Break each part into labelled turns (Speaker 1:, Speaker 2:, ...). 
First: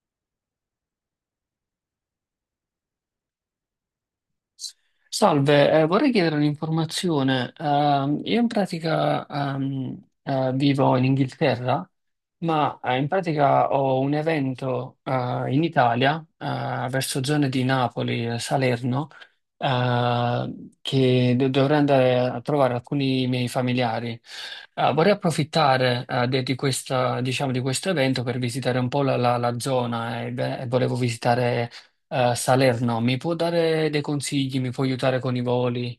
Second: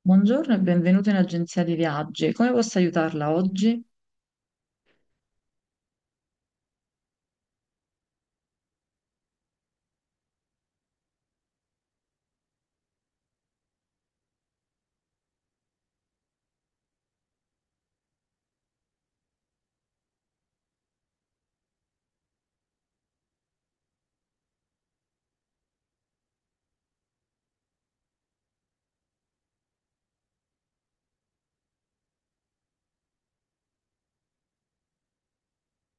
Speaker 1: Buongiorno e benvenuto in agenzia di viaggi. Come posso aiutarla oggi?
Speaker 2: Salve, vorrei chiedere un'informazione. Io in pratica vivo in Inghilterra ma in pratica ho un evento in Italia, verso zone di Napoli, e Salerno, dovrei andare a trovare alcuni miei familiari. Vorrei approfittare di questa, diciamo, di questo evento per visitare un po' la zona e, beh, volevo visitare Salerno. Mi può dare dei consigli? Mi può aiutare con i voli,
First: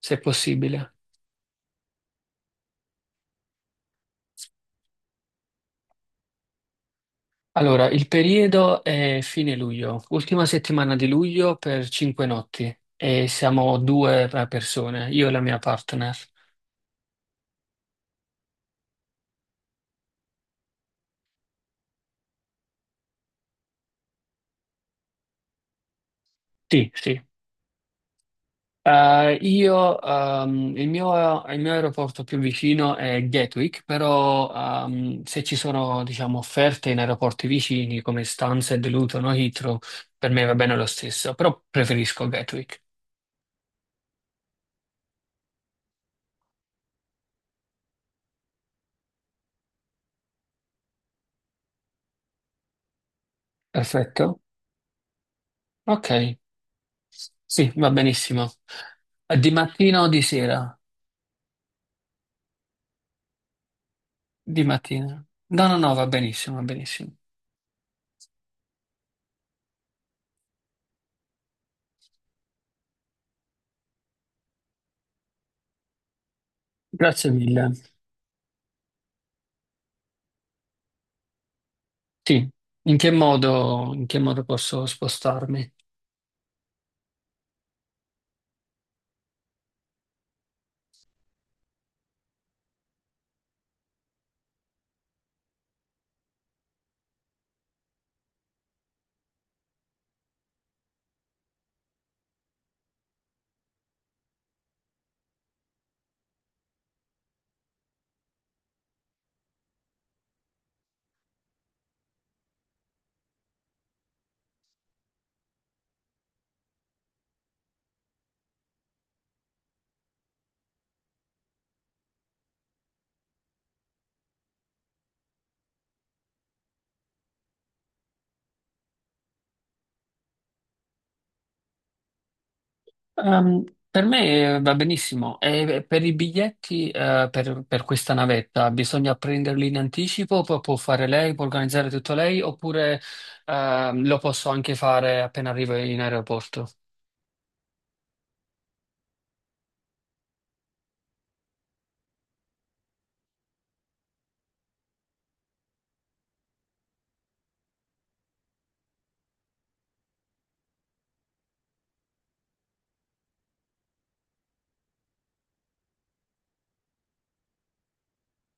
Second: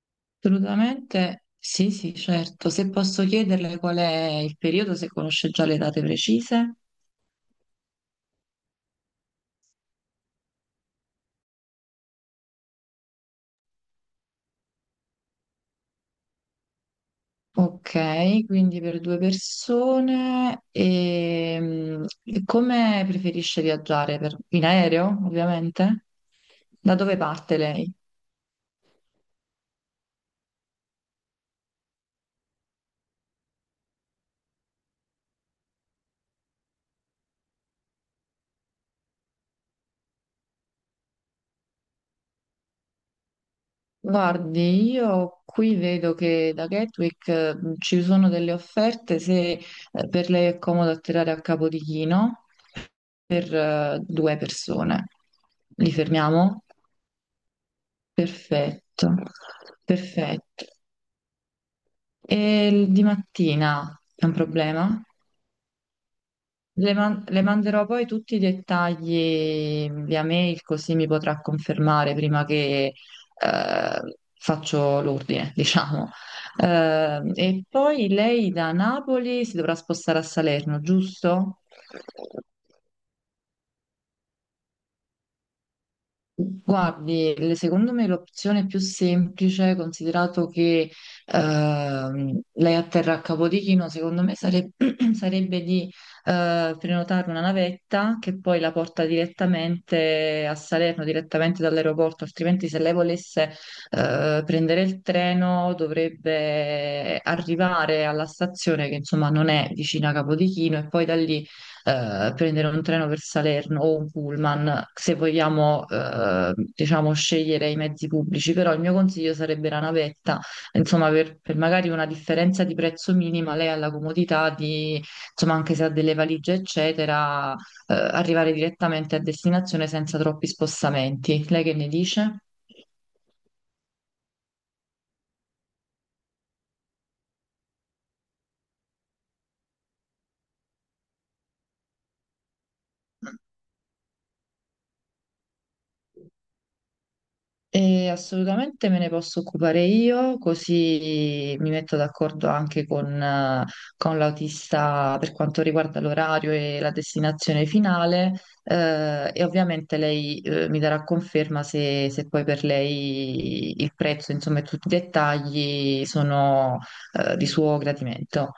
Speaker 2: se è possibile?
Speaker 1: Assolutamente sì, sì, certo. Se posso chiederle qual è il periodo, se conosce già le date precise.
Speaker 2: Allora, il periodo è fine luglio, ultima settimana di luglio per 5 notti e siamo due persone, io e la mia partner.
Speaker 1: Ok, quindi per due persone. E, e come preferisce viaggiare? In aereo, ovviamente?
Speaker 2: Sì,
Speaker 1: Da dove
Speaker 2: sì.
Speaker 1: parte lei?
Speaker 2: Io, il mio aeroporto più vicino è Gatwick, però se ci sono, diciamo, offerte in aeroporti vicini come Stansted, Luton o Heathrow, per me va bene lo stesso, però preferisco Gatwick.
Speaker 1: Guardi, io qui vedo che da Gatwick ci sono delle offerte se per lei è comodo atterrare a Capodichino per due
Speaker 2: Perfetto.
Speaker 1: persone. Li
Speaker 2: Ok,
Speaker 1: fermiamo?
Speaker 2: sì, va benissimo.
Speaker 1: Perfetto,
Speaker 2: Di mattina o di
Speaker 1: perfetto.
Speaker 2: sera?
Speaker 1: E il di mattina è un
Speaker 2: Di
Speaker 1: problema?
Speaker 2: mattina. No, no, no, va benissimo, va
Speaker 1: Le,
Speaker 2: benissimo.
Speaker 1: le manderò poi tutti i dettagli via mail, così mi potrà confermare prima che eh, faccio l'ordine, diciamo.
Speaker 2: Grazie
Speaker 1: E
Speaker 2: mille.
Speaker 1: poi lei da Napoli si dovrà spostare a Salerno, giusto?
Speaker 2: Sì, in che modo posso spostarmi?
Speaker 1: Guardi, secondo me l'opzione più semplice, considerato che lei atterra a Capodichino, secondo me sarebbe di prenotare una navetta che poi la porta direttamente a Salerno, direttamente dall'aeroporto, altrimenti se lei volesse prendere il treno dovrebbe arrivare alla stazione che insomma non è vicina a Capodichino e poi da lì prendere un treno per Salerno o un pullman, se vogliamo, diciamo, scegliere i mezzi pubblici, però il mio consiglio sarebbe la navetta, insomma, per magari una differenza di prezzo minima, lei ha la comodità di, insomma, anche se ha delle valigie, eccetera, arrivare direttamente a destinazione senza troppi spostamenti. Lei che ne dice?
Speaker 2: Ehm, per me va benissimo. E per i biglietti, per questa navetta, bisogna prenderli in anticipo, poi può fare lei, può organizzare tutto lei, oppure, lo posso anche fare appena arrivo in aeroporto?
Speaker 1: E assolutamente me ne posso occupare io, così mi metto d'accordo anche con l'autista per quanto riguarda l'orario e la destinazione finale, e ovviamente lei, mi darà conferma se, se poi per lei il prezzo, insomma, e tutti i dettagli sono, di suo gradimento.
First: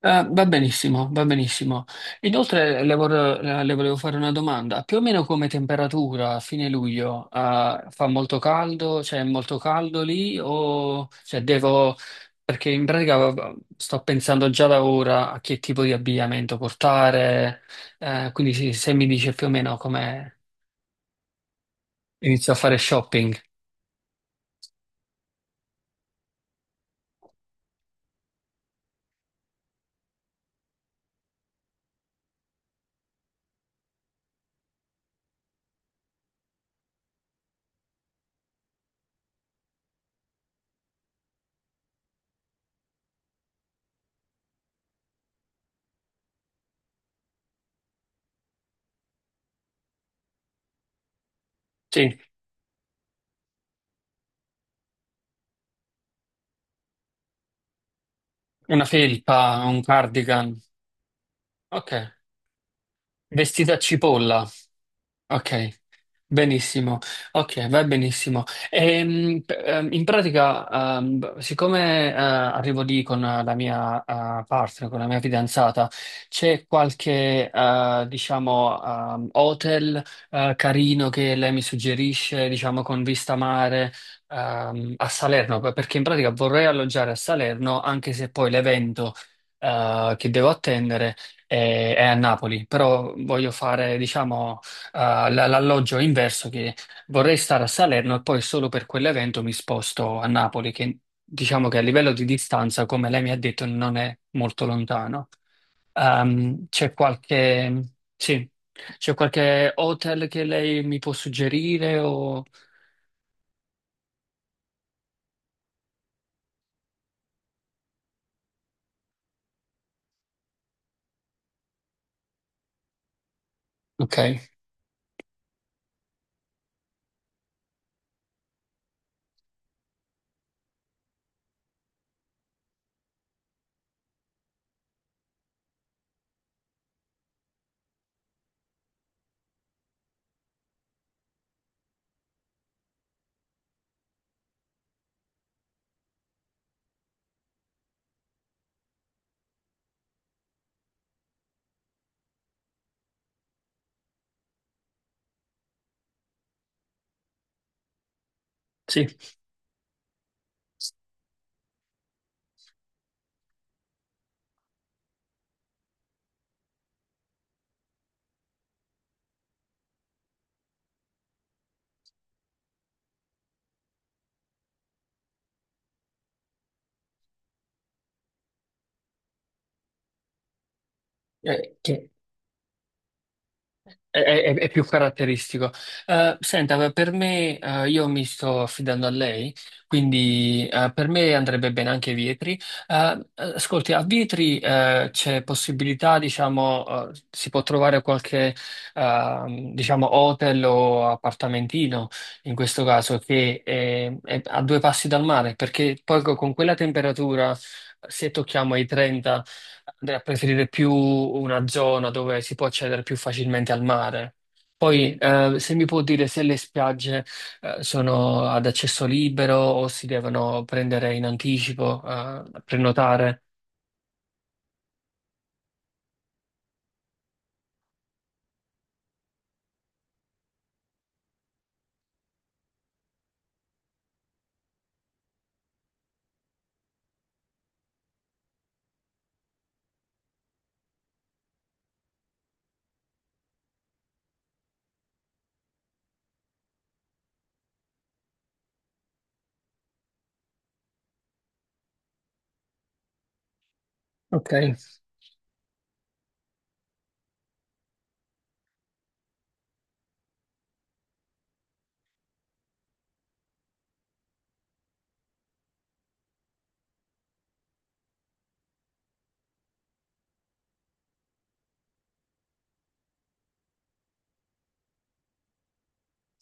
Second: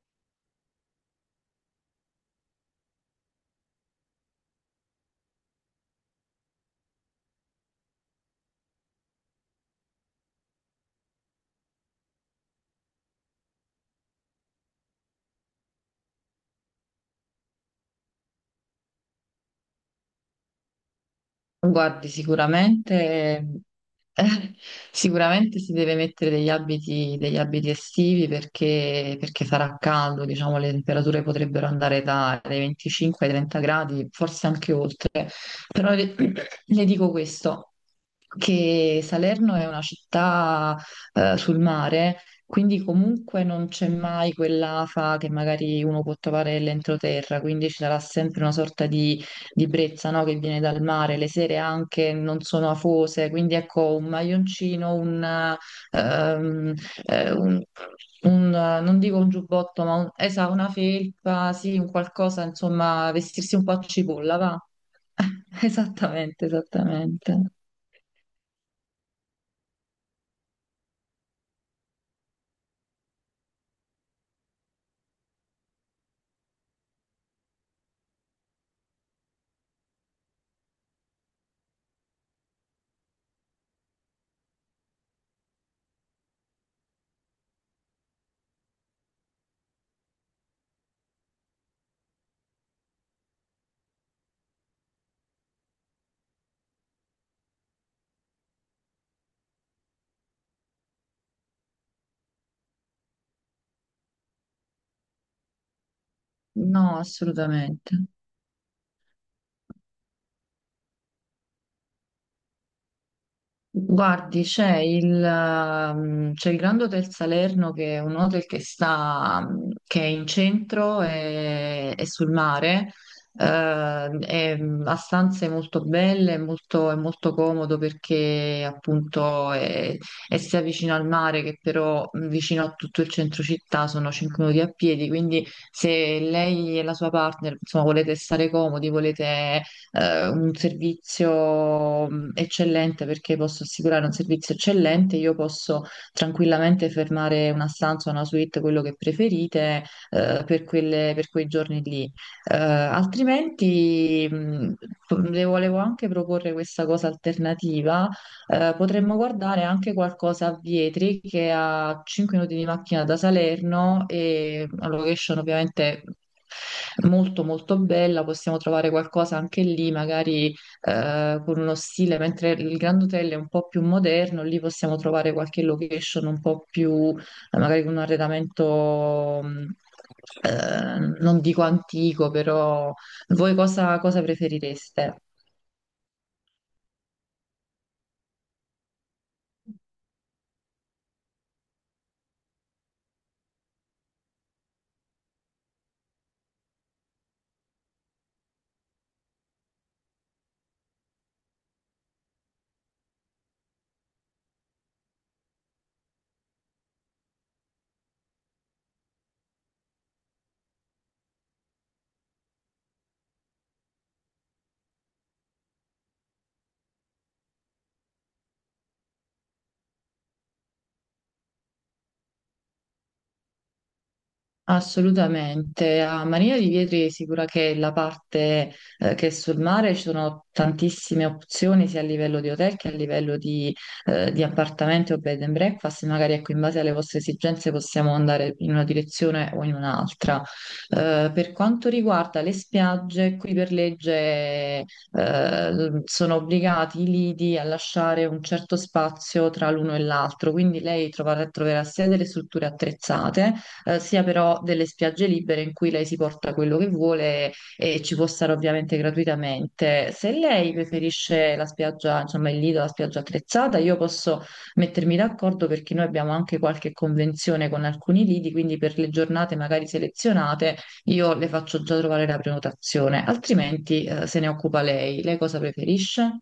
Speaker 2: Va benissimo, va benissimo. Inoltre le volevo fare una domanda. Più o meno come temperatura a fine luglio, fa molto caldo? Cioè è molto caldo lì? O cioè, devo... Perché in pratica sto pensando già da ora a che tipo di abbigliamento portare, quindi sì, se mi dice più o meno come
Speaker 1: Guardi,
Speaker 2: inizio a fare shopping.
Speaker 1: sicuramente, eh, sicuramente si deve mettere degli abiti estivi perché, perché sarà caldo, diciamo, le temperature potrebbero andare dai 25 ai 30 gradi, forse anche oltre. Però le, le dico questo, che Salerno è una città, sul mare, quindi comunque non c'è mai quell'afa che magari uno può trovare nell'entroterra, quindi ci sarà sempre una sorta di brezza, no? Che viene dal mare, le sere anche
Speaker 2: Sì,
Speaker 1: non sono afose, quindi ecco un maglioncino, un, ehm, eh, un- un,
Speaker 2: una
Speaker 1: non dico un
Speaker 2: felpa, un
Speaker 1: giubbotto, ma un,
Speaker 2: cardigan.
Speaker 1: una felpa, sì, un
Speaker 2: Ok,
Speaker 1: qualcosa, insomma, vestirsi un po'
Speaker 2: vestita a
Speaker 1: a cipolla,
Speaker 2: cipolla.
Speaker 1: va?
Speaker 2: Ok,
Speaker 1: Esattamente,
Speaker 2: benissimo.
Speaker 1: esattamente.
Speaker 2: Ok, va benissimo. In pratica, siccome arrivo lì con la mia partner, con la mia fidanzata, c'è qualche, diciamo, hotel carino che lei mi suggerisce, diciamo, con vista mare a Salerno, perché in pratica vorrei alloggiare a Salerno, anche se poi l'evento che devo attendere è a Napoli, però voglio fare, diciamo l'alloggio è inverso che vorrei stare a Salerno e poi solo per quell'evento mi sposto a Napoli, che diciamo che a livello di distanza, come lei mi ha detto, non è molto lontano. C'è
Speaker 1: No,
Speaker 2: qualche,
Speaker 1: assolutamente.
Speaker 2: sì, c'è qualche hotel che lei mi può suggerire o...
Speaker 1: Guardi, c'è c'è il Grand Hotel Salerno che è un hotel che è in centro e sul mare,
Speaker 2: Ok,
Speaker 1: mm, ha stanze molto belle, è molto comodo perché appunto è sia vicino al mare che però vicino a tutto il centro città, sono 5 minuti a piedi, quindi se lei e la sua partner insomma, volete stare comodi, volete un servizio eccellente perché posso assicurare un servizio eccellente, io posso tranquillamente fermare una stanza, una suite, quello che preferite, per per quei giorni lì. Altrimenti, le volevo anche proporre questa cosa alternativa,
Speaker 2: sì.
Speaker 1: potremmo guardare anche qualcosa a Vietri che è a 5 minuti di macchina da Salerno e una location ovviamente molto molto bella, possiamo trovare qualcosa anche lì, magari con uno stile, mentre il Grand Hotel è un po' più moderno, lì possiamo trovare qualche location un po' più, magari con un arredamento non dico
Speaker 2: Eh, che-
Speaker 1: antico, però voi cosa
Speaker 2: È,
Speaker 1: cosa
Speaker 2: è più
Speaker 1: preferireste?
Speaker 2: caratteristico. Senta, ma per me, io mi sto affidando a lei, quindi per me andrebbe bene anche Vietri. Ascolti, a Vietri c'è possibilità, diciamo, si può trovare qualche, diciamo, hotel o appartamentino, in questo caso, è a due passi dal mare, perché poi con quella temperatura, se tocchiamo i 30, andrei a preferire più una zona dove si può accedere più facilmente al mare. Poi, se mi può dire se le spiagge, sono ad accesso libero o si devono prendere in anticipo, prenotare.
Speaker 1: Assolutamente, a Marina di Vietri è sicura che la parte che è sul mare ci sono tantissime opzioni sia a livello di hotel che a livello di appartamenti o bed and breakfast, magari ecco, in base alle vostre esigenze possiamo andare in una direzione o in un'altra. Per quanto riguarda le spiagge, qui per legge sono obbligati i lidi a lasciare un certo spazio tra l'uno e l'altro, quindi lei troverà, troverà sia delle strutture attrezzate, sia
Speaker 2: Ok.
Speaker 1: però delle spiagge libere in cui lei si porta quello che vuole e ci può stare ovviamente gratuitamente. Se lei preferisce la spiaggia, insomma il lido, la spiaggia attrezzata, io posso mettermi d'accordo perché noi abbiamo anche qualche convenzione con alcuni lidi, quindi per le giornate magari selezionate io le faccio già trovare la prenotazione, altrimenti se ne occupa lei. Lei cosa preferisce?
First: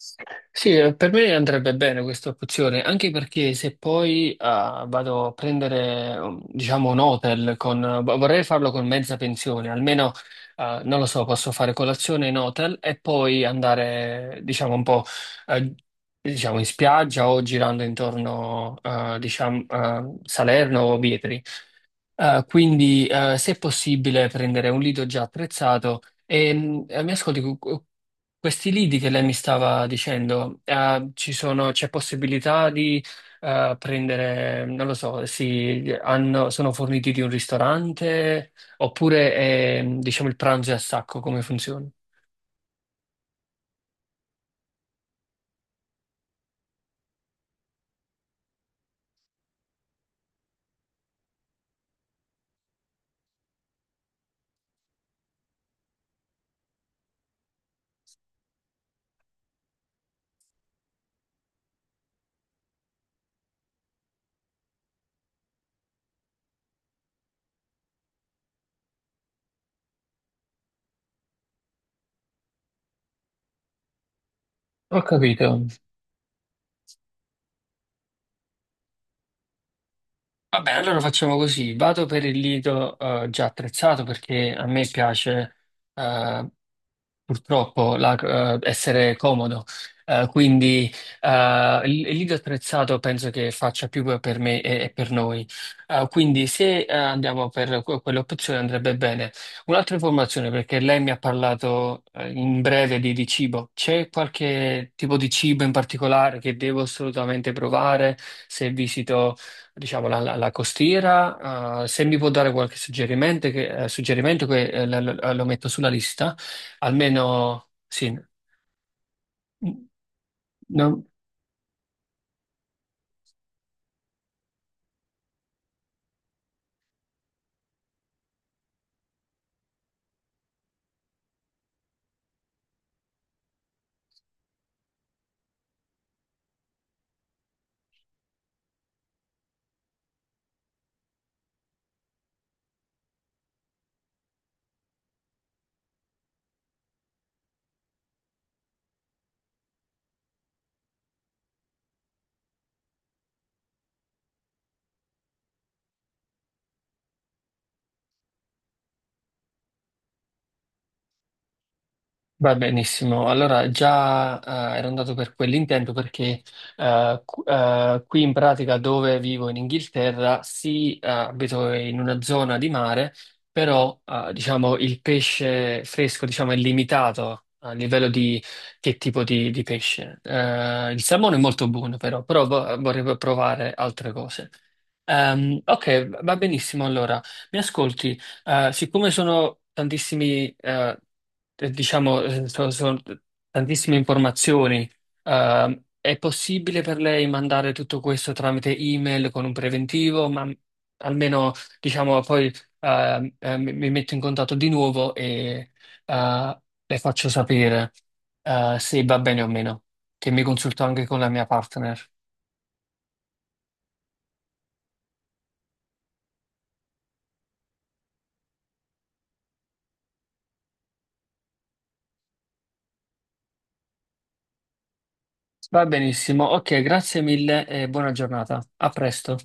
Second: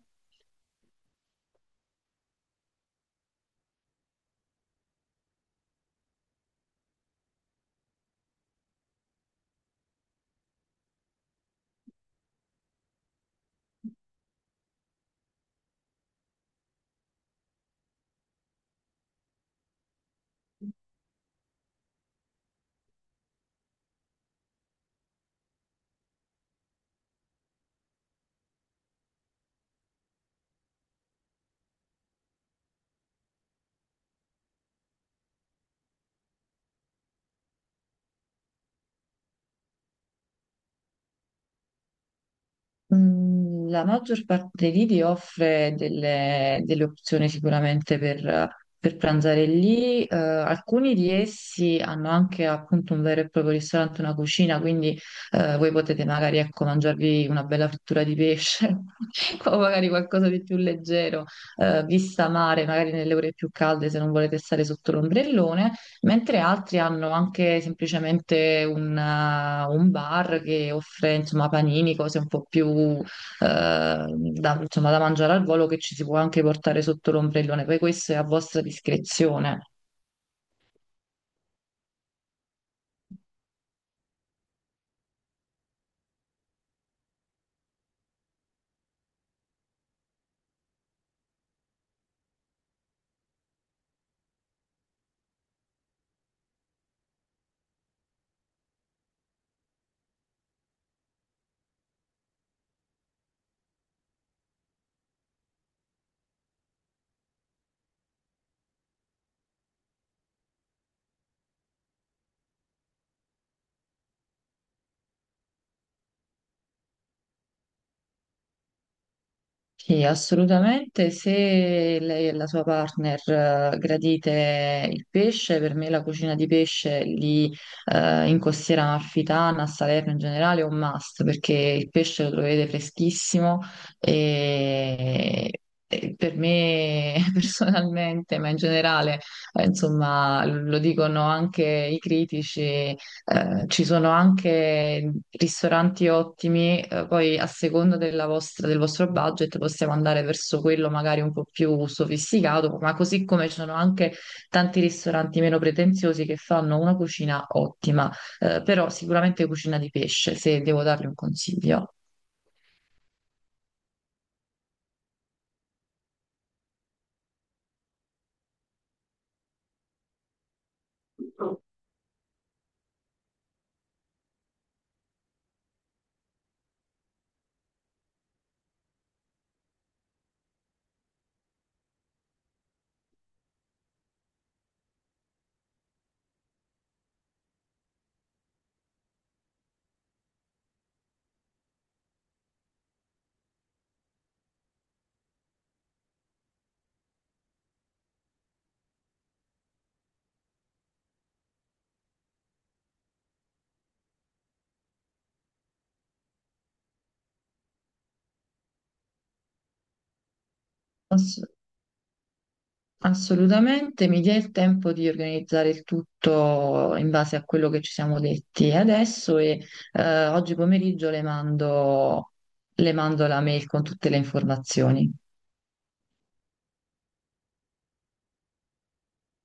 Speaker 2: Sì, per me andrebbe bene questa opzione, anche perché se poi ah, vado a prendere, diciamo, un hotel vorrei farlo con mezza pensione, almeno, ah, non lo so, posso fare colazione in hotel e poi andare, diciamo, un po', eh, diciamo, in spiaggia o girando intorno, ah, diciamo, a Salerno o Vietri. Se è possibile, prendere un lido già attrezzato e mi ascolti, questi lidi che lei mi stava dicendo, c'è possibilità di prendere, non lo so, si, sono forniti di un ristorante oppure è, diciamo il pranzo è a sacco, come funziona?
Speaker 1: Mm, la maggior parte dei lidi offre delle, delle opzioni sicuramente per pranzare lì. Alcuni di essi hanno anche appunto un vero e proprio ristorante, una cucina, quindi voi potete magari ecco, mangiarvi una bella frittura di pesce o magari qualcosa di più leggero, vista mare, magari nelle ore più calde se non volete stare sotto l'ombrellone, mentre altri hanno anche semplicemente un bar che offre insomma panini, cose un po' più da, insomma, da
Speaker 2: Ho
Speaker 1: mangiare al
Speaker 2: capito.
Speaker 1: volo che ci si può anche portare sotto l'ombrellone, poi questo è a vostra discrezione.
Speaker 2: Vabbè, allora facciamo così. Vado per il lido già attrezzato perché a me piace eh, essere comodo. Quindi il il lido attrezzato penso che faccia più per me e per noi. Quindi se andiamo per quell'opzione andrebbe bene. Un'altra informazione, perché lei mi ha parlato in breve di cibo. C'è qualche tipo di cibo in particolare che devo assolutamente provare se visito, diciamo, la costiera? Se mi può dare qualche suggerimento suggerimento che lo metto sulla lista. Almeno sì, n-
Speaker 1: Sì,
Speaker 2: non-
Speaker 1: assolutamente. Se lei e la sua partner gradite il pesce, per me la cucina di pesce lì, in Costiera Amalfitana, a Salerno in generale, è un must perché il pesce lo trovate freschissimo e, e per me personalmente, ma in generale, insomma, lo dicono anche i critici. Ci sono anche ristoranti ottimi, poi a seconda del vostro budget possiamo andare verso quello magari un po' più sofisticato, ma così come ci sono anche tanti ristoranti meno pretenziosi che fanno una cucina ottima, però sicuramente cucina di pesce, se devo dargli un consiglio.
Speaker 2: va benissimo. Allora già ero andato per quell'intento perché qui in pratica dove vivo in Inghilterra, sì, abito in una zona di mare, però diciamo il pesce fresco diciamo, è limitato a livello di che tipo di pesce. Il salmone è molto buono però, però vorrei provare altre cose. Ok, va benissimo allora. Mi ascolti? Siccome sono tantissimi, diciamo, sono, tantissime informazioni, è possibile per lei mandare tutto questo tramite email con un preventivo, ma almeno, diciamo, poi mi metto in contatto di nuovo e le faccio sapere se va bene o meno, che mi consulto anche con la mia partner.
Speaker 1: Assolutamente, mi dia il tempo di organizzare il tutto in base a quello che ci siamo detti adesso e oggi pomeriggio le mando la mail con tutte le informazioni.
Speaker 2: Va benissimo, ok, grazie mille e buona giornata. A presto.